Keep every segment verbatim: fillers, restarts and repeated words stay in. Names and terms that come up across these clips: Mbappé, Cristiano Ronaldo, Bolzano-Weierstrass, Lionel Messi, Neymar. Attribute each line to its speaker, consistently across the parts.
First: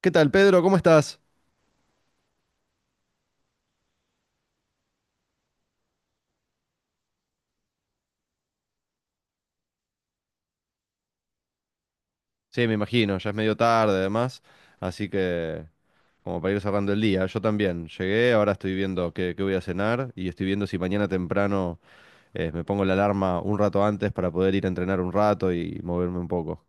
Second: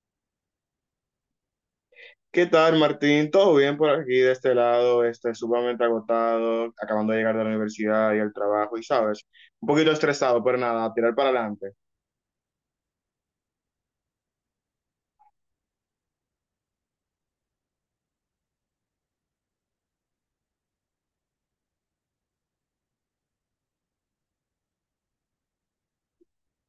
Speaker 1: ¿Qué tal, Pedro? ¿Cómo estás?
Speaker 2: ¿Qué tal, Martín? ¿Todo bien por aquí de este lado? Este, sumamente agotado, acabando de llegar de la universidad y el trabajo, y sabes, un poquito estresado, pero nada, a tirar para adelante.
Speaker 1: Sí, me imagino, ya es medio tarde además, así que como para ir cerrando el día, yo también llegué, ahora estoy viendo qué, qué voy a cenar y estoy viendo si mañana temprano eh, me pongo la alarma un rato antes para poder ir a entrenar un rato y moverme un poco.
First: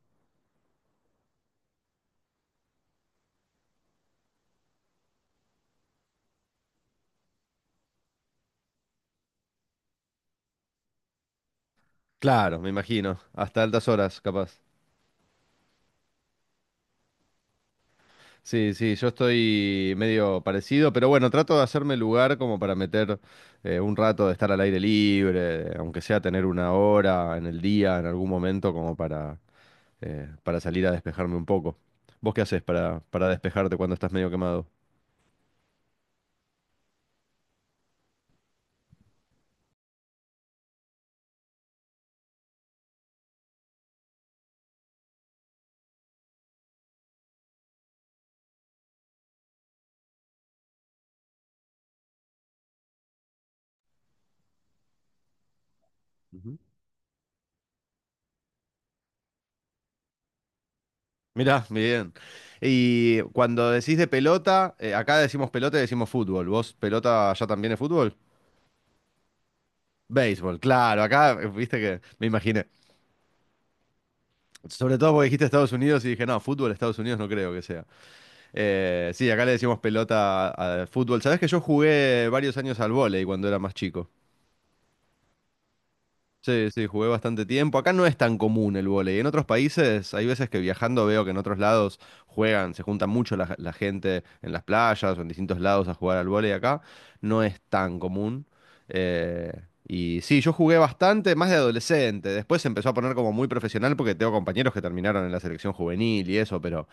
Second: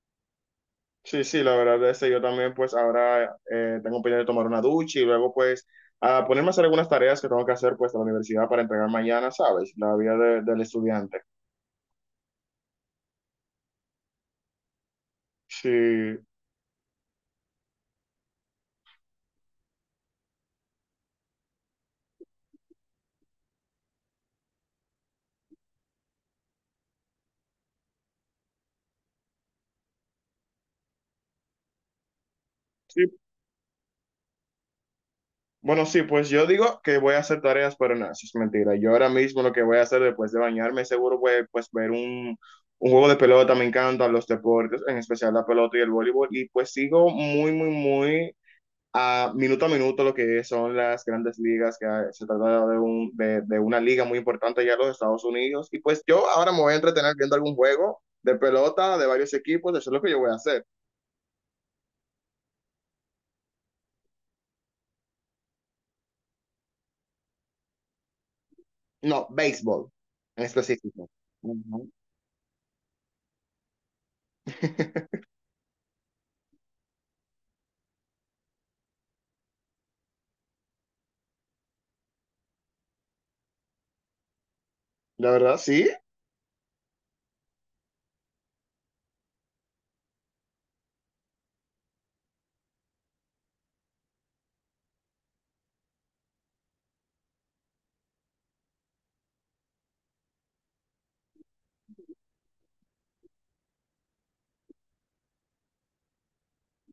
Speaker 2: Sí, sí, la verdad es que yo también, pues ahora eh, tengo pendiente de tomar una ducha y luego, pues, a ponerme a hacer algunas tareas que tengo que hacer, pues, a la universidad para entregar mañana, sabes, la vida de- del estudiante.
Speaker 1: Claro, me imagino, hasta altas horas, capaz.
Speaker 2: Sí,
Speaker 1: Sí, sí, yo estoy medio parecido, pero bueno, trato de hacerme lugar como para meter eh, un rato de estar al aire libre, aunque sea tener una hora en el día, en algún momento, como para eh, para salir a despejarme un poco. ¿Vos qué haces para,
Speaker 2: sí,
Speaker 1: para despejarte cuando estás medio quemado?
Speaker 2: bueno, sí, pues yo digo que voy a hacer tareas, pero no, eso es mentira. Yo ahora mismo lo que voy a hacer después de bañarme, seguro voy a, pues ver un, un juego de pelota, me encantan los deportes, en especial la pelota y el voleibol, y pues sigo muy, muy, muy a minuto a minuto lo que son las grandes ligas, que se trata de, un, de, de una liga muy importante ya en los Estados Unidos, y pues yo ahora
Speaker 1: Ujú.
Speaker 2: me voy a entretener viendo algún juego de pelota de varios equipos, eso es lo que yo voy a hacer.
Speaker 1: Mirá, bien. Y cuando decís de pelota, eh, acá decimos pelota y decimos fútbol. ¿Vos pelota allá también es fútbol?
Speaker 2: No, béisbol en
Speaker 1: Béisbol, claro,
Speaker 2: específico.
Speaker 1: acá eh, viste
Speaker 2: Ujú.
Speaker 1: que me imaginé. Sobre todo porque dijiste Estados Unidos y dije, no, fútbol Estados Unidos no creo que sea. Eh, sí, acá le decimos pelota a- al fútbol. Sabés que yo jugué varios años al vóley cuando era más chico.
Speaker 2: La verdad, sí.
Speaker 1: Sí, sí, jugué bastante tiempo. Acá no es tan común el vóley. En otros países hay veces que viajando veo que en otros lados juegan, se junta mucho la, la gente en las playas o en distintos lados a jugar al vóley. Acá no es tan común. Eh, y sí, yo jugué bastante, más de adolescente. Después se empezó a poner como muy profesional porque tengo compañeros que terminaron en la selección juvenil y eso, pero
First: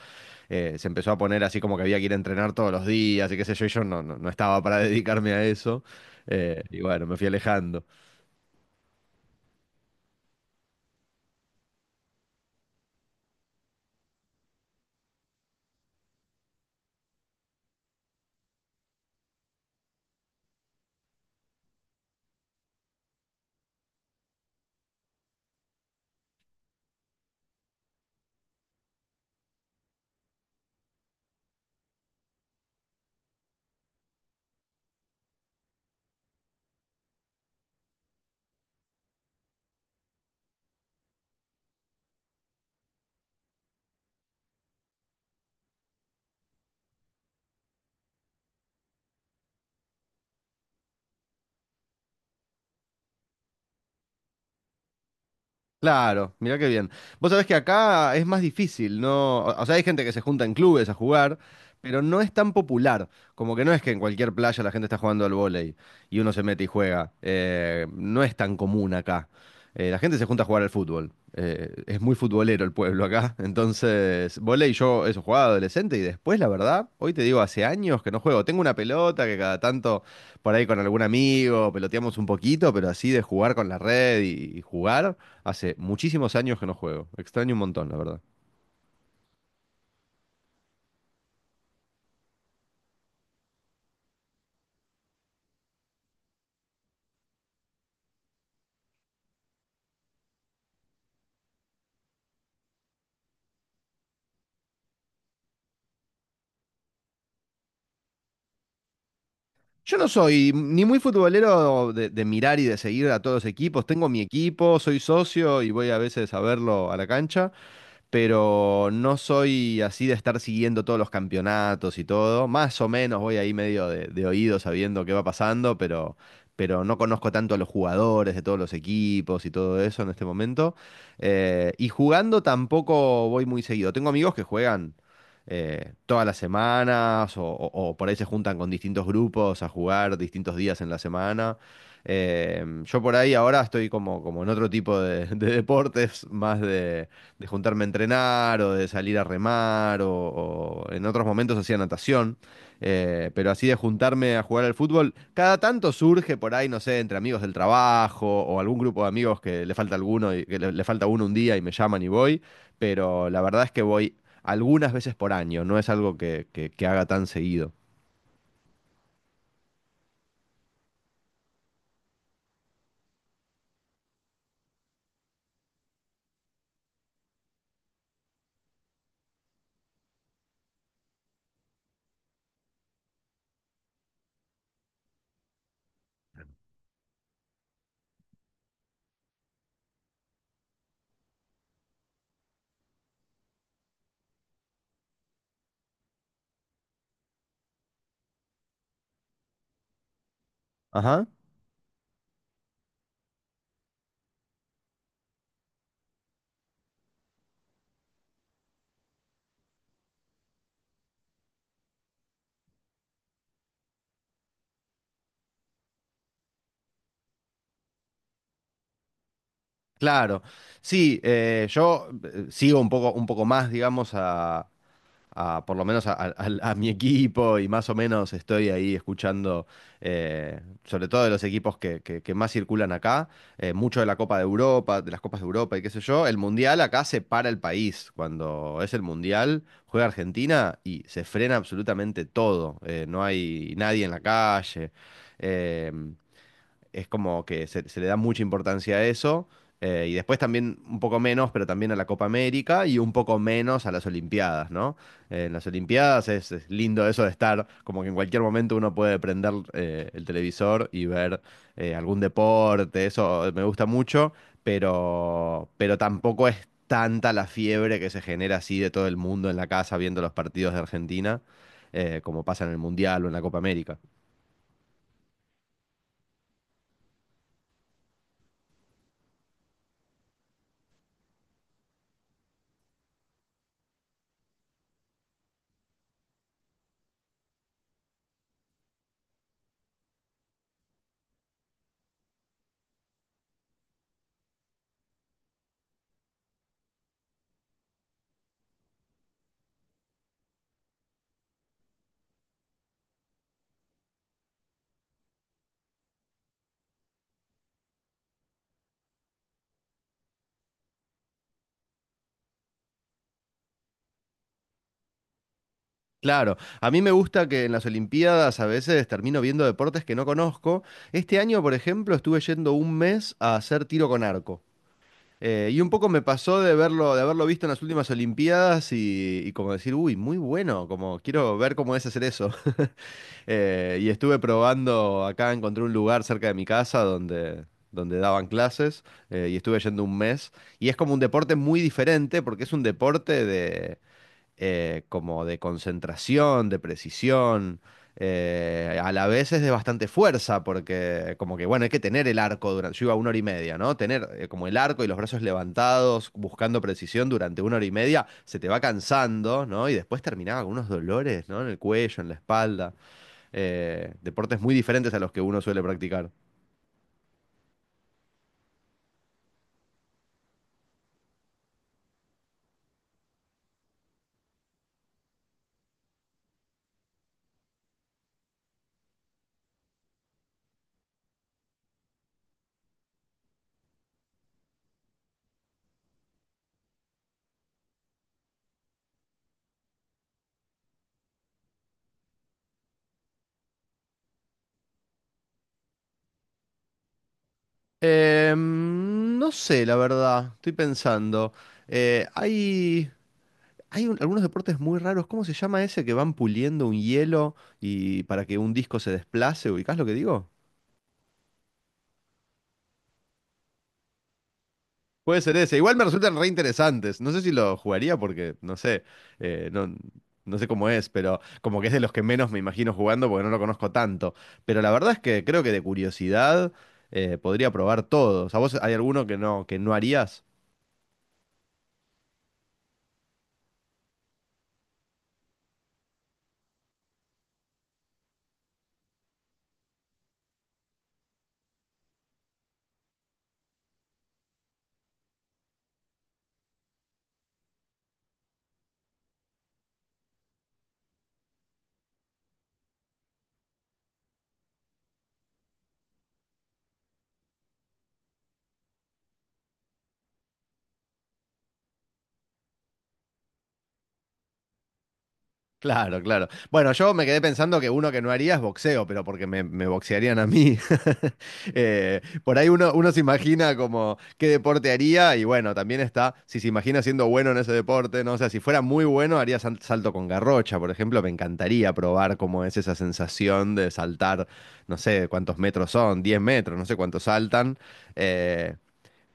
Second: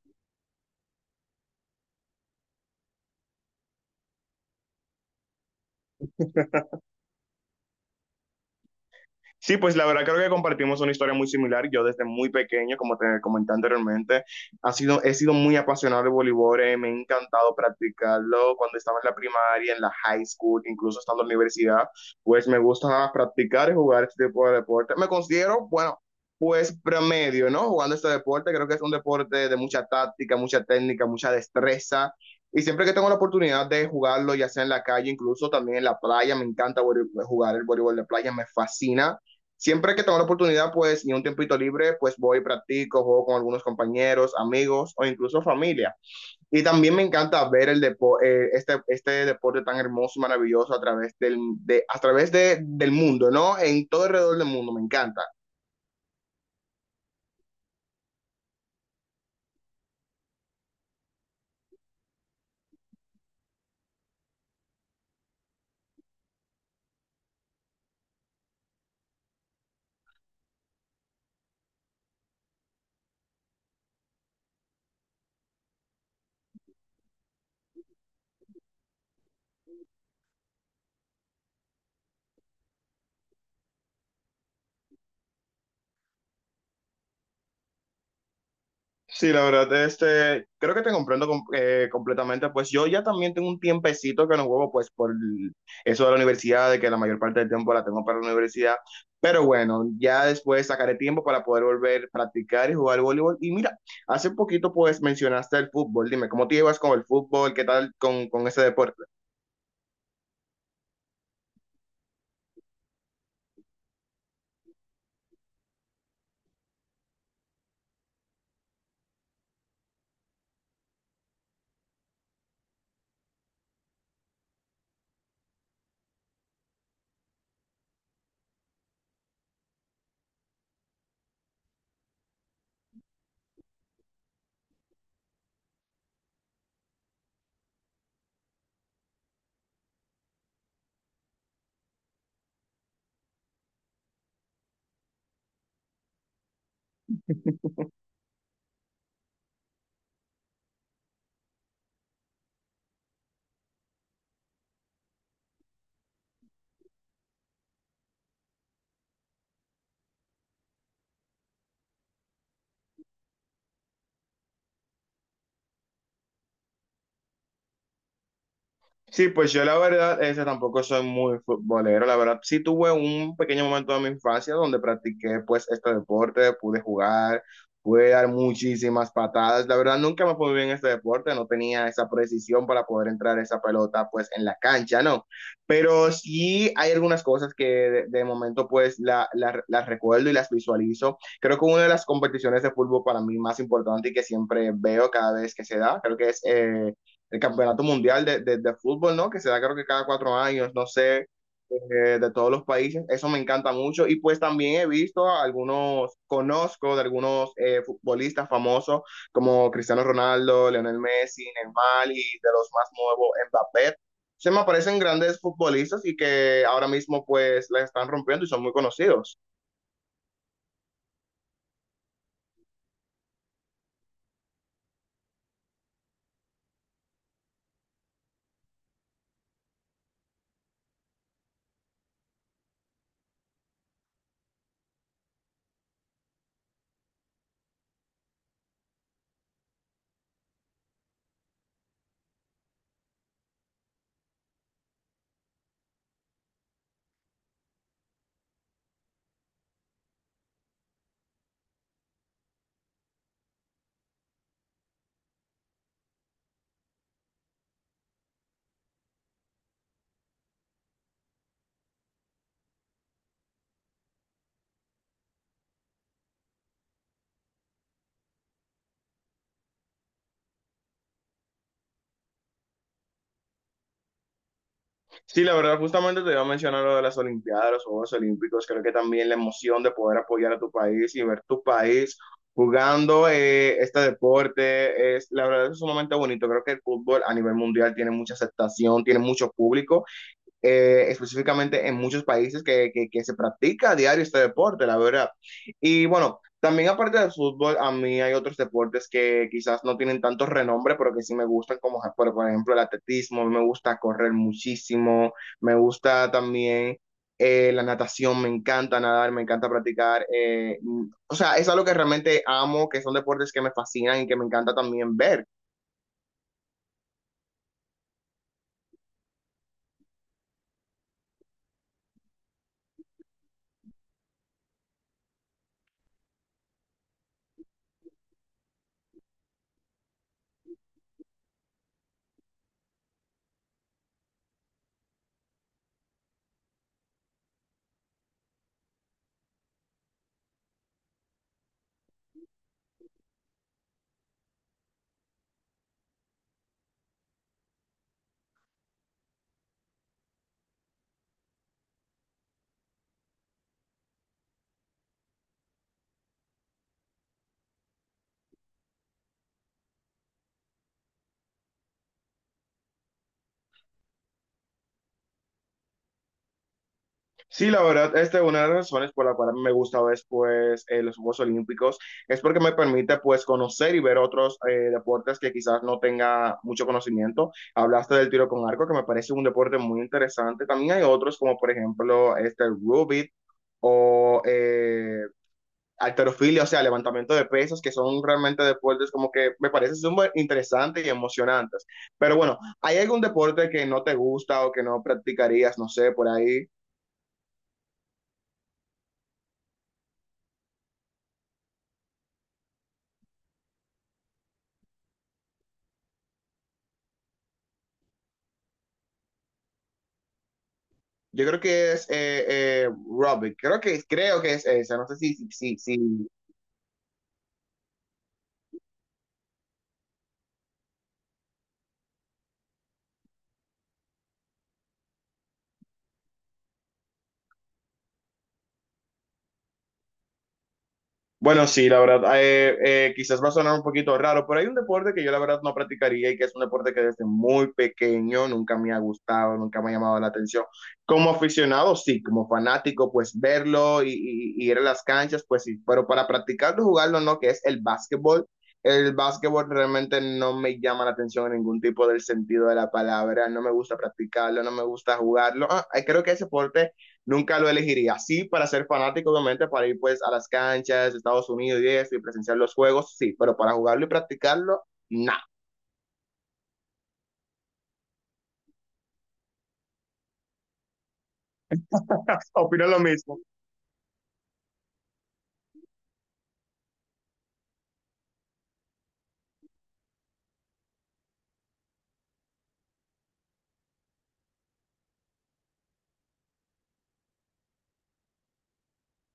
Speaker 1: eh, se empezó a poner así como que había que ir a entrenar todos los días y qué sé yo, y yo no, no, no estaba para dedicarme a eso. Eh, y bueno, me fui alejando.
Speaker 2: Sí, pues la verdad creo que compartimos una historia muy similar. Yo desde muy pequeño, como te comenté anteriormente, ha sido, he sido muy apasionado del voleibol, eh, me ha encantado practicarlo cuando estaba en la primaria, en la high school, incluso estando en la universidad, pues me gusta practicar y jugar este tipo de deporte. Me considero, bueno, pues promedio, ¿no? Jugando este deporte, creo que es un deporte de mucha táctica, mucha técnica, mucha destreza. Y siempre que tengo la oportunidad de jugarlo, ya sea en la calle, incluso también en la playa, me encanta vole- jugar el voleibol de playa, me fascina. Siempre que tengo la oportunidad, pues, y un tiempito libre, pues voy, practico, juego con algunos compañeros, amigos o incluso familia. Y también me encanta ver el depo- eh, este, este deporte tan hermoso y maravilloso a través del, de, a través de- del mundo, ¿no? En todo alrededor del mundo, me encanta.
Speaker 1: Claro, mirá qué bien. Vos sabés que acá es más difícil, ¿no? O o sea, hay gente que se junta en clubes a jugar, pero no es tan popular. Como que no es que en cualquier playa la gente está jugando al vóley y uno se mete y juega. Eh, no es tan común acá. Eh, la gente se junta a jugar al fútbol. Eh, es muy futbolero el pueblo acá. Entonces, vóley yo eso jugaba adolescente y después, la verdad, hoy te digo, hace años que no juego. Tengo una pelota que cada tanto por ahí con algún amigo peloteamos un poquito, pero así de jugar con la red y y jugar. Hace muchísimos años que no juego. Extraño un montón, la verdad.
Speaker 2: Sí, la verdad, este, creo que te comprendo com- eh, completamente. Pues yo ya también tengo un tiempecito que no juego, pues por el- eso de la universidad, de que la mayor parte del tiempo la tengo para la universidad. Pero bueno, ya después sacaré tiempo para poder volver a practicar y jugar voleibol. Y mira, hace poquito pues mencionaste el fútbol. Dime, ¿cómo te llevas con el fútbol? ¿Qué tal con, con ese deporte?
Speaker 1: Yo no soy ni muy futbolero de, de mirar y de seguir a todos los equipos. Tengo mi equipo, soy socio y voy a veces a verlo a la cancha, pero no soy así de estar siguiendo todos los campeonatos y todo. Más o menos voy ahí medio de, de oído sabiendo qué va pasando, pero, pero no conozco tanto a los jugadores de todos los equipos y todo eso en este momento. Eh, y jugando tampoco voy muy seguido. Tengo amigos que juegan eh, todas las semanas o, o- o por ahí se juntan con distintos grupos a jugar distintos días en la semana. Eh, yo por ahí ahora estoy como, como en otro tipo de, de deportes, más de, de juntarme a entrenar o de salir a remar o, o en otros momentos hacía natación, eh, pero así de juntarme a jugar al fútbol, cada tanto surge por ahí, no sé, entre amigos del trabajo o algún grupo de amigos que le falta alguno y que le, le falta uno un día y me llaman y voy, pero la verdad es que voy algunas veces por año, no es algo que, que- que haga tan seguido.
Speaker 2: Sí, pues yo la verdad, ese tampoco soy muy futbolero, la verdad. Sí tuve un pequeño momento de mi infancia donde practiqué pues este deporte, pude jugar, pude dar muchísimas patadas. La verdad nunca me fue bien en este deporte, no tenía esa precisión para poder entrar esa pelota pues en la cancha, ¿no? Pero sí hay algunas cosas que de, de momento pues la- la- las recuerdo y las visualizo. Creo que una de las competiciones de fútbol para mí más importante y que siempre veo cada vez que se da, creo que es... eh, el campeonato mundial de, de, de fútbol, ¿no? Que se da creo que cada cuatro años, no
Speaker 1: Ajá.
Speaker 2: sé, eh, de todos los países. Eso me encanta mucho. Y pues también he visto a algunos, conozco de algunos eh, futbolistas famosos como Cristiano Ronaldo, Lionel Messi, Neymar y de los más nuevos, Mbappé. Se me aparecen grandes futbolistas y que ahora mismo pues la están rompiendo y son muy conocidos.
Speaker 1: Claro, sí, eh, yo eh, sigo un poco, un poco más, digamos, a, a- por lo menos a, a- al- a mi equipo y más o menos estoy ahí escuchando, eh, sobre todo de los equipos que, que- que más circulan acá, eh, mucho de la Copa de Europa, de las Copas de Europa y qué sé yo. El Mundial acá se para el país. Cuando es el Mundial, juega Argentina y se frena absolutamente todo. Eh, no hay nadie en la calle. Eh, es como que se, se le da mucha importancia a eso. Eh, y después también un poco menos, pero también a la Copa América y un poco menos a las Olimpiadas, ¿no? Eh, en las Olimpiadas es, es lindo eso de estar, como que en cualquier momento uno puede prender eh, el televisor y ver eh, algún deporte, eso me gusta mucho, pero, pero tampoco es tanta la fiebre que se genera así de todo el mundo en la casa viendo los partidos de Argentina, eh, como pasa en el Mundial o en la Copa América.
Speaker 2: Sí, la verdad, justamente te iba a mencionar lo de las Olimpiadas, los Juegos Olímpicos. Creo que también la emoción de poder apoyar a tu país y ver tu país jugando eh, este deporte es, la verdad, es sumamente bonito. Creo que el fútbol a nivel mundial tiene mucha aceptación, tiene mucho público eh, específicamente en muchos países que, que, que se practica a diario este deporte, la verdad. Y bueno, también aparte del fútbol, a mí hay otros deportes que quizás no tienen tanto renombre, pero que sí me gustan, como por, por ejemplo el atletismo, me gusta correr muchísimo, me gusta también eh, la natación, me encanta nadar, me encanta practicar. Eh, o sea, es algo que realmente amo, que son deportes que me fascinan y que me encanta también ver.
Speaker 1: Claro, a mí me gusta que en las Olimpiadas a veces termino viendo deportes que no conozco. Este año, por ejemplo, estuve yendo un mes a hacer tiro con arco. Eh, y un poco me pasó de verlo, de haberlo visto en las últimas Olimpiadas y, y como decir, uy, muy bueno, como quiero ver cómo es hacer eso. Eh, y estuve probando, acá encontré un lugar cerca de mi casa donde, donde daban clases eh, y estuve yendo un mes. Y es como un deporte muy diferente porque es un deporte de eh, como de concentración, de precisión. Eh, a la vez es de bastante fuerza, porque como que, bueno, hay que tener el arco durante, yo iba una hora y media, ¿no? Tener eh, como el arco y los brazos levantados, buscando precisión durante una hora y media, se te va cansando, ¿no? Y después terminaba con unos dolores, ¿no? En el cuello, en la espalda. Eh, deportes muy diferentes a los que uno suele practicar.
Speaker 2: Sí, la verdad, esta es una de las razones por la cual me gusta ver pues, eh, los Juegos Olímpicos, es porque me permite pues conocer y ver otros eh, deportes que quizás no tenga mucho conocimiento. Hablaste del tiro con arco, que me parece un deporte muy interesante. También hay otros como por ejemplo este el rugby o eh, halterofilia, o sea, levantamiento de pesos, que son realmente deportes como que me parecen súper interesantes y emocionantes. Pero bueno, ¿hay algún deporte que no te gusta o que no practicarías, no sé, por ahí?
Speaker 1: Em, no sé, la verdad, estoy pensando. Eh, hay Hay un- algunos deportes muy raros. ¿Cómo se llama ese que van puliendo un hielo y para que un disco se desplace? ¿Ubicás lo que digo?
Speaker 2: Yo creo que es eh, eh, Robbie, creo que, creo que es esa, no sé si,
Speaker 1: Puede
Speaker 2: si,
Speaker 1: ser ese.
Speaker 2: si,
Speaker 1: Igual me
Speaker 2: si,
Speaker 1: resultan re interesantes. No sé si lo jugaría porque no sé, eh, no, no sé cómo es, pero como que es de los que menos me imagino jugando porque no lo conozco tanto. Pero la verdad es que creo que de curiosidad eh, podría probar todos. ¿A vos hay alguno que no, que no harías?
Speaker 2: Bueno, sí, la verdad, eh, eh, quizás va a sonar un poquito raro, pero hay un deporte que yo la verdad no practicaría y que es un deporte que desde muy pequeño nunca me ha gustado, nunca me ha llamado la atención. Como aficionado, sí, como fanático, pues verlo y, y- y ir a las canchas, pues sí, pero para practicarlo, jugarlo, no, que es el básquetbol. El básquetbol realmente no me llama la atención en ningún tipo del sentido de la palabra, no me gusta practicarlo, no me gusta jugarlo. Ah, creo que ese deporte nunca lo elegiría. Sí, para ser fanático, obviamente, para ir pues a las canchas de Estados Unidos y eso, y presenciar los juegos, sí, pero para jugarlo y practicarlo, nada.
Speaker 1: Claro, claro. Bueno, yo me quedé pensando que uno que no haría es boxeo, pero porque me, me boxearían a mí. Eh, por ahí
Speaker 2: Opino
Speaker 1: uno,
Speaker 2: lo
Speaker 1: uno se
Speaker 2: mismo.
Speaker 1: imagina como qué deporte haría y bueno, también está, si se imagina siendo bueno en ese deporte, ¿no? O sea, si fuera muy bueno, haría sal- salto con garrocha, por ejemplo, me encantaría probar cómo es esa sensación de saltar, no sé cuántos metros son, diez metros, no sé cuántos saltan. Eh,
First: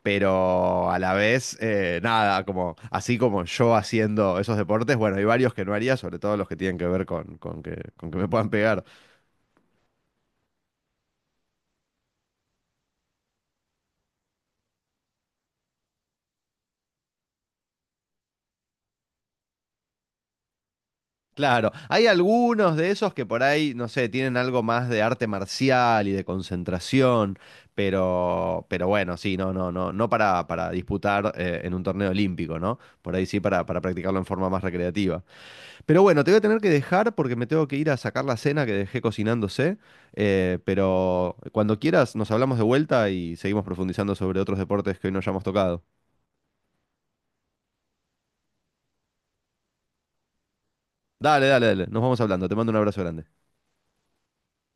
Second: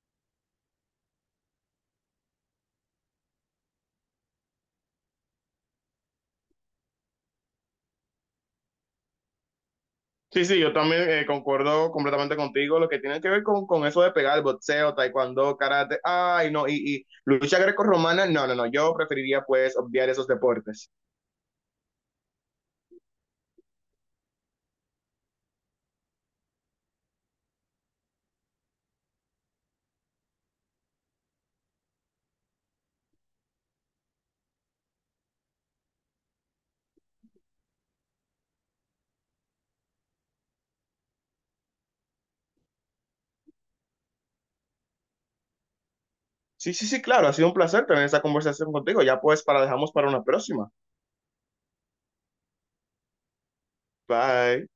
Speaker 1: pero a la vez, eh, nada, como así como yo haciendo esos deportes, bueno, hay varios que no haría, sobre todo los que tienen que ver con, con que, con que me puedan pegar.
Speaker 2: Sí, sí, yo también eh, concuerdo completamente contigo. Lo que tiene que ver con, con eso de pegar boxeo, taekwondo, karate, ay, no, y, y lucha grecorromana, no, no, no, yo preferiría pues obviar esos deportes.
Speaker 1: Claro, hay algunos de esos que por ahí, no sé, tienen algo más de arte marcial y de concentración, pero, pero bueno, sí, no, no, no, no para, para disputar eh, en un torneo olímpico, ¿no? Por ahí sí para, para practicarlo en forma más recreativa. Pero bueno, te voy a tener que dejar porque me tengo que ir a sacar la cena que dejé cocinándose. Eh, pero cuando quieras, nos hablamos de vuelta y seguimos profundizando sobre otros deportes que hoy no hayamos tocado.
Speaker 2: Sí, sí, sí, claro, ha sido un placer tener esta conversación contigo. Ya pues para dejamos para una próxima.
Speaker 1: Dale, dale, dale. Nos vamos hablando. Te mando un abrazo grande.
Speaker 2: Bye.